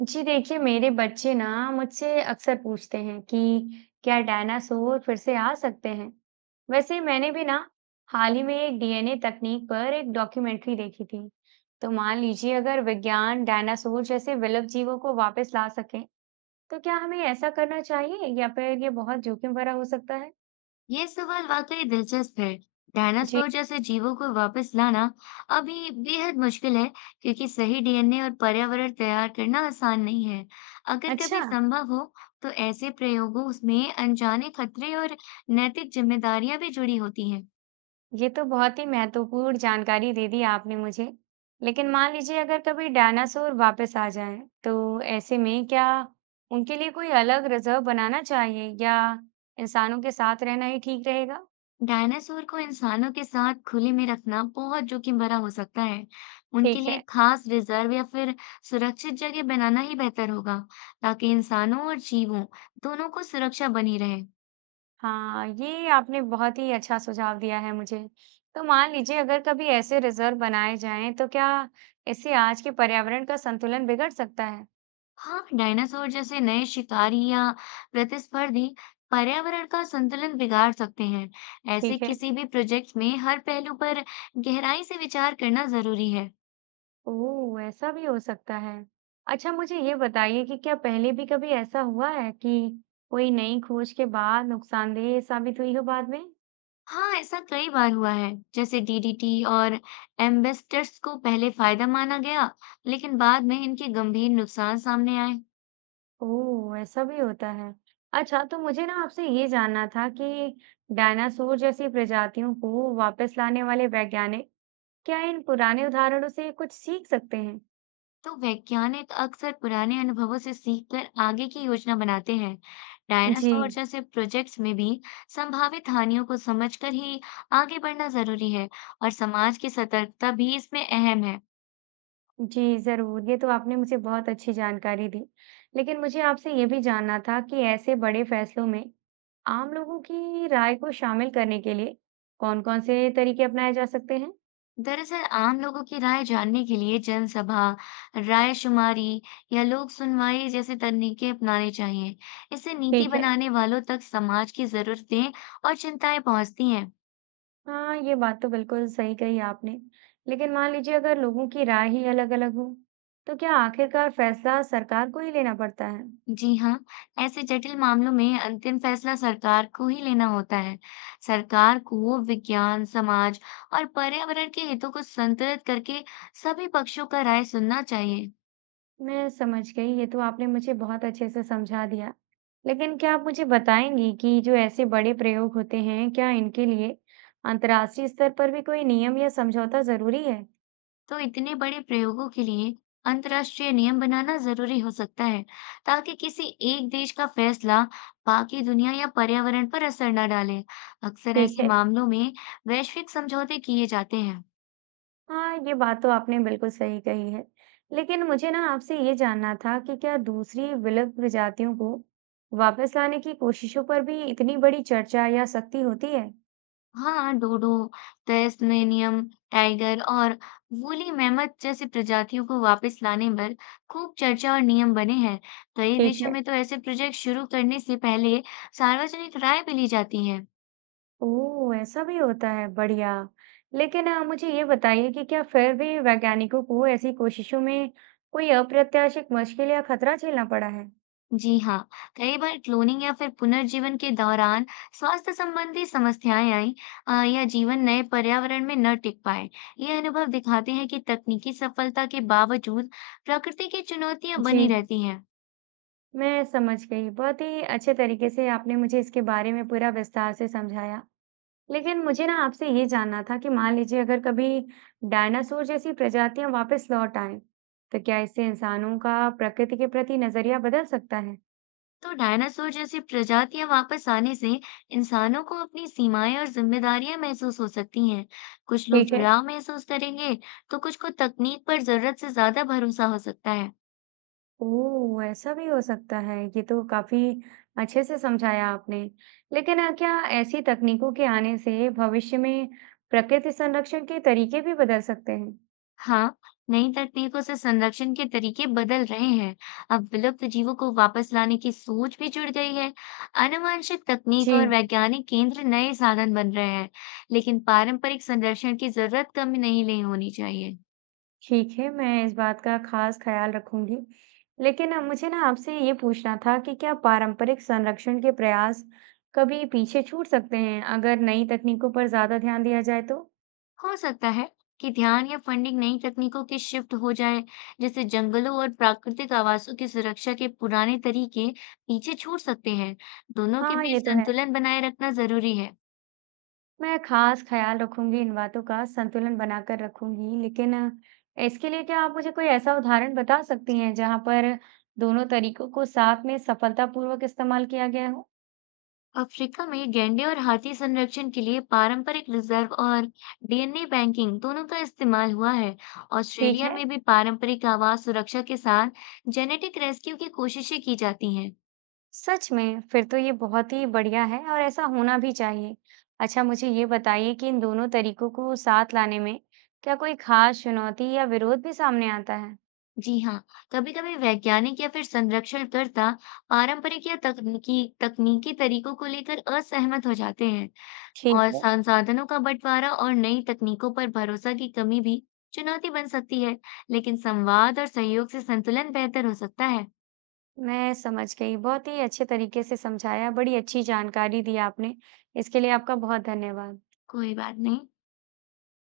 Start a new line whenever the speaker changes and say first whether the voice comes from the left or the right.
right: जी देखिए, मेरे बच्चे ना मुझसे अक्सर पूछते हैं कि क्या डायनासोर फिर से आ सकते हैं? वैसे मैंने भी ना हाल ही में एक डीएनए तकनीक पर एक डॉक्यूमेंट्री देखी थी। तो मान लीजिए अगर विज्ञान डायनासोर जैसे विलुप्त जीवों को वापस ला सके, तो क्या हमें ऐसा करना चाहिए या फिर ये बहुत जोखिम भरा हो सकता है?
left: ये सवाल वाकई दिलचस्प है।
right: जी।
left: डायनासोर जैसे जीवों को वापस लाना अभी बेहद मुश्किल है, क्योंकि सही डीएनए और पर्यावरण तैयार करना आसान नहीं है। अगर
right: अच्छा,
left: कभी संभव हो, तो ऐसे प्रयोगों में अनजाने खतरे और नैतिक जिम्मेदारियां भी जुड़ी होती हैं।
right: ये तो बहुत ही महत्वपूर्ण जानकारी दे दी आपने मुझे। लेकिन मान लीजिए अगर कभी डायनासोर वापस आ जाएं तो ऐसे में क्या उनके लिए कोई अलग रिजर्व बनाना चाहिए या इंसानों के साथ रहना ही ठीक रहेगा?
left: डायनासोर को इंसानों के साथ खुले में रखना बहुत जोखिम भरा हो सकता है। उनके
right: ठीक
left: लिए
right: है।
left: खास रिजर्व या फिर सुरक्षित जगह बनाना ही बेहतर होगा, ताकि इंसानों और जीवों दोनों को सुरक्षा बनी रहे।
right: हाँ, ये आपने बहुत ही अच्छा सुझाव दिया है मुझे। तो मान लीजिए अगर कभी ऐसे रिजर्व बनाए जाएं तो क्या इससे आज के पर्यावरण का संतुलन बिगड़ सकता है?
left: हाँ, डायनासोर जैसे नए शिकारी या प्रतिस्पर्धी पर्यावरण का संतुलन बिगाड़ सकते हैं। ऐसे
right: ठीक है।
left: किसी भी प्रोजेक्ट में हर पहलू पर गहराई से विचार करना जरूरी है।
right: ओह! ऐसा भी हो सकता है। अच्छा, मुझे ये बताइए कि क्या पहले भी कभी ऐसा हुआ है कि कोई नई खोज के बाद नुकसानदेह साबित हुई हो बाद में?
left: हाँ, ऐसा कई बार हुआ है, जैसे डीडीटी और एम्बेस्टर्स को पहले फायदा माना गया, लेकिन बाद में इनके गंभीर नुकसान सामने आए।
right: ओह! ऐसा भी होता है। अच्छा, तो मुझे ना आपसे ये जानना था कि डायनासोर जैसी प्रजातियों को वापस लाने वाले वैज्ञानिक क्या इन पुराने उदाहरणों से कुछ सीख सकते हैं?
left: तो वैज्ञानिक अक्सर पुराने अनुभवों से सीखकर आगे की योजना बनाते हैं।
right: जी।
left: डायनासोर जैसे प्रोजेक्ट्स में भी संभावित हानियों को समझकर ही आगे बढ़ना जरूरी है और समाज की सतर्कता भी इसमें अहम है।
right: जी, ज़रूर। ये तो आपने मुझे बहुत अच्छी जानकारी दी। लेकिन मुझे आपसे ये भी जानना था कि ऐसे बड़े फैसलों में आम लोगों की राय को शामिल करने के लिए कौन-कौन से तरीके अपनाए जा सकते हैं?
left: दरअसल आम लोगों की राय जानने के लिए जनसभा, राय शुमारी या लोक सुनवाई जैसे तरीके अपनाने चाहिए। इससे नीति
right: ठीक है।
left: बनाने वालों तक समाज की जरूरतें और चिंताएं पहुंचती हैं।
right: हाँ, ये बात तो बिल्कुल सही कही आपने। लेकिन मान लीजिए अगर लोगों की राय ही अलग-अलग हो, तो क्या आखिरकार फैसला सरकार को ही लेना पड़ता है?
left: जी हाँ, ऐसे जटिल मामलों में अंतिम फैसला सरकार को ही लेना होता है। सरकार को विज्ञान, समाज और पर्यावरण के हितों को संतुलित करके सभी पक्षों का राय सुनना चाहिए।
right: मैं समझ गई, ये तो आपने मुझे बहुत अच्छे से समझा दिया। लेकिन क्या आप मुझे बताएंगी कि जो ऐसे बड़े प्रयोग होते हैं, क्या इनके लिए अंतर्राष्ट्रीय स्तर पर भी कोई नियम या समझौता ज़रूरी है?
left: तो इतने बड़े प्रयोगों के लिए अंतर्राष्ट्रीय नियम बनाना जरूरी हो सकता है, ताकि किसी एक देश का फैसला बाकी दुनिया या पर्यावरण पर असर न डाले। अक्सर
right: ठीक
left: ऐसे
right: है।
left: मामलों में वैश्विक समझौते किए जाते हैं।
right: हाँ, ये बात तो आपने बिल्कुल सही कही है। लेकिन मुझे ना आपसे ये जानना था कि क्या दूसरी विलुप्त प्रजातियों को वापस लाने की कोशिशों पर भी इतनी बड़ी चर्चा या सख्ती होती है?
left: हाँ, डोडो, तस्मेनियन टाइगर और वूली मैमथ जैसी प्रजातियों को वापस लाने पर खूब चर्चा और नियम बने हैं। कई
right: ठीक
left: देशों
right: है।
left: में तो ऐसे प्रोजेक्ट शुरू करने से पहले सार्वजनिक राय भी ली जाती है।
right: ओह! ऐसा भी होता है, बढ़िया। लेकिन मुझे ये बताइए कि क्या फिर भी वैज्ञानिकों को ऐसी कोशिशों में कोई अप्रत्याशित मुश्किल या खतरा झेलना पड़ा है?
left: जी हाँ, कई बार क्लोनिंग या फिर पुनर्जीवन के दौरान स्वास्थ्य संबंधी समस्याएं आई या जीवन नए पर्यावरण में न टिक पाए। ये अनुभव दिखाते हैं कि तकनीकी सफलता के बावजूद प्रकृति की चुनौतियां
right: जी,
left: बनी रहती हैं।
right: मैं समझ गई। बहुत ही अच्छे तरीके से आपने मुझे इसके बारे में पूरा विस्तार से समझाया। लेकिन मुझे ना आपसे ये जानना था कि मान लीजिए अगर कभी डायनासोर जैसी प्रजातियां वापस लौट आएँ, तो क्या इससे इंसानों का प्रकृति के प्रति नज़रिया बदल सकता है?
left: तो डायनासोर जैसी प्रजातियां वापस आने से इंसानों को अपनी सीमाएं और जिम्मेदारियां महसूस हो सकती हैं। कुछ लोग
right: ठीक है।
left: जुड़ाव महसूस करेंगे, तो कुछ को तकनीक पर जरूरत से ज्यादा भरोसा हो सकता है।
right: ओह! ऐसा भी हो सकता है, ये तो काफ़ी अच्छे से समझाया आपने। लेकिन क्या ऐसी तकनीकों के आने से भविष्य में प्रकृति संरक्षण के तरीके भी बदल सकते हैं?
left: हाँ, नई तकनीकों से संरक्षण के तरीके बदल रहे हैं। अब विलुप्त जीवों को वापस लाने की सोच भी जुड़ गई है। आनुवंशिक तकनीक और
right: जी,
left: वैज्ञानिक केंद्र नए साधन बन रहे हैं, लेकिन पारंपरिक संरक्षण की जरूरत कम नहीं नहीं होनी चाहिए।
right: ठीक है, मैं इस बात का ख़ास ख़्याल रखूँगी। लेकिन मुझे ना आपसे ये पूछना था कि क्या पारंपरिक संरक्षण के प्रयास कभी पीछे छूट सकते हैं, अगर नई तकनीकों पर ज़्यादा ध्यान दिया जाए तो?
left: हो सकता है कि ध्यान या फंडिंग नई तकनीकों की शिफ्ट हो जाए, जैसे जंगलों और प्राकृतिक आवासों की सुरक्षा के पुराने तरीके पीछे छूट सकते हैं। दोनों के
right: हाँ,
left: बीच
right: ये तो है।
left: संतुलन बनाए रखना जरूरी है।
right: मैं खास ख्याल रखूंगी, इन बातों का संतुलन बनाकर रखूंगी। लेकिन इसके लिए क्या आप मुझे कोई ऐसा उदाहरण बता सकती हैं जहां पर दोनों तरीकों को साथ में सफलतापूर्वक इस्तेमाल किया गया हो?
left: अफ्रीका में गैंडे और हाथी संरक्षण के लिए पारंपरिक रिजर्व और डीएनए बैंकिंग दोनों का इस्तेमाल हुआ है।
right: ठीक
left: ऑस्ट्रेलिया
right: है।
left: में भी पारंपरिक आवास सुरक्षा के साथ जेनेटिक रेस्क्यू की कोशिशें की जाती हैं।
right: सच में? फिर तो ये बहुत ही बढ़िया है और ऐसा होना भी चाहिए। अच्छा, मुझे ये बताइए कि इन दोनों तरीकों को साथ लाने में क्या कोई खास चुनौती या विरोध भी सामने आता है?
left: जी हाँ, कभी-कभी वैज्ञानिक या फिर संरक्षणकर्ता पारंपरिक या तकनीकी तकनीकी तरीकों को लेकर असहमत हो जाते हैं,
right: ठीक
left: और
right: है।
left: संसाधनों का बंटवारा और नई तकनीकों पर भरोसा की कमी भी चुनौती बन सकती है, लेकिन संवाद और सहयोग से संतुलन बेहतर हो सकता है।
right: मैं समझ गई। बहुत ही अच्छे तरीके से समझाया, बड़ी अच्छी जानकारी दी आपने। इसके लिए आपका बहुत धन्यवाद।
left: कोई बात नहीं।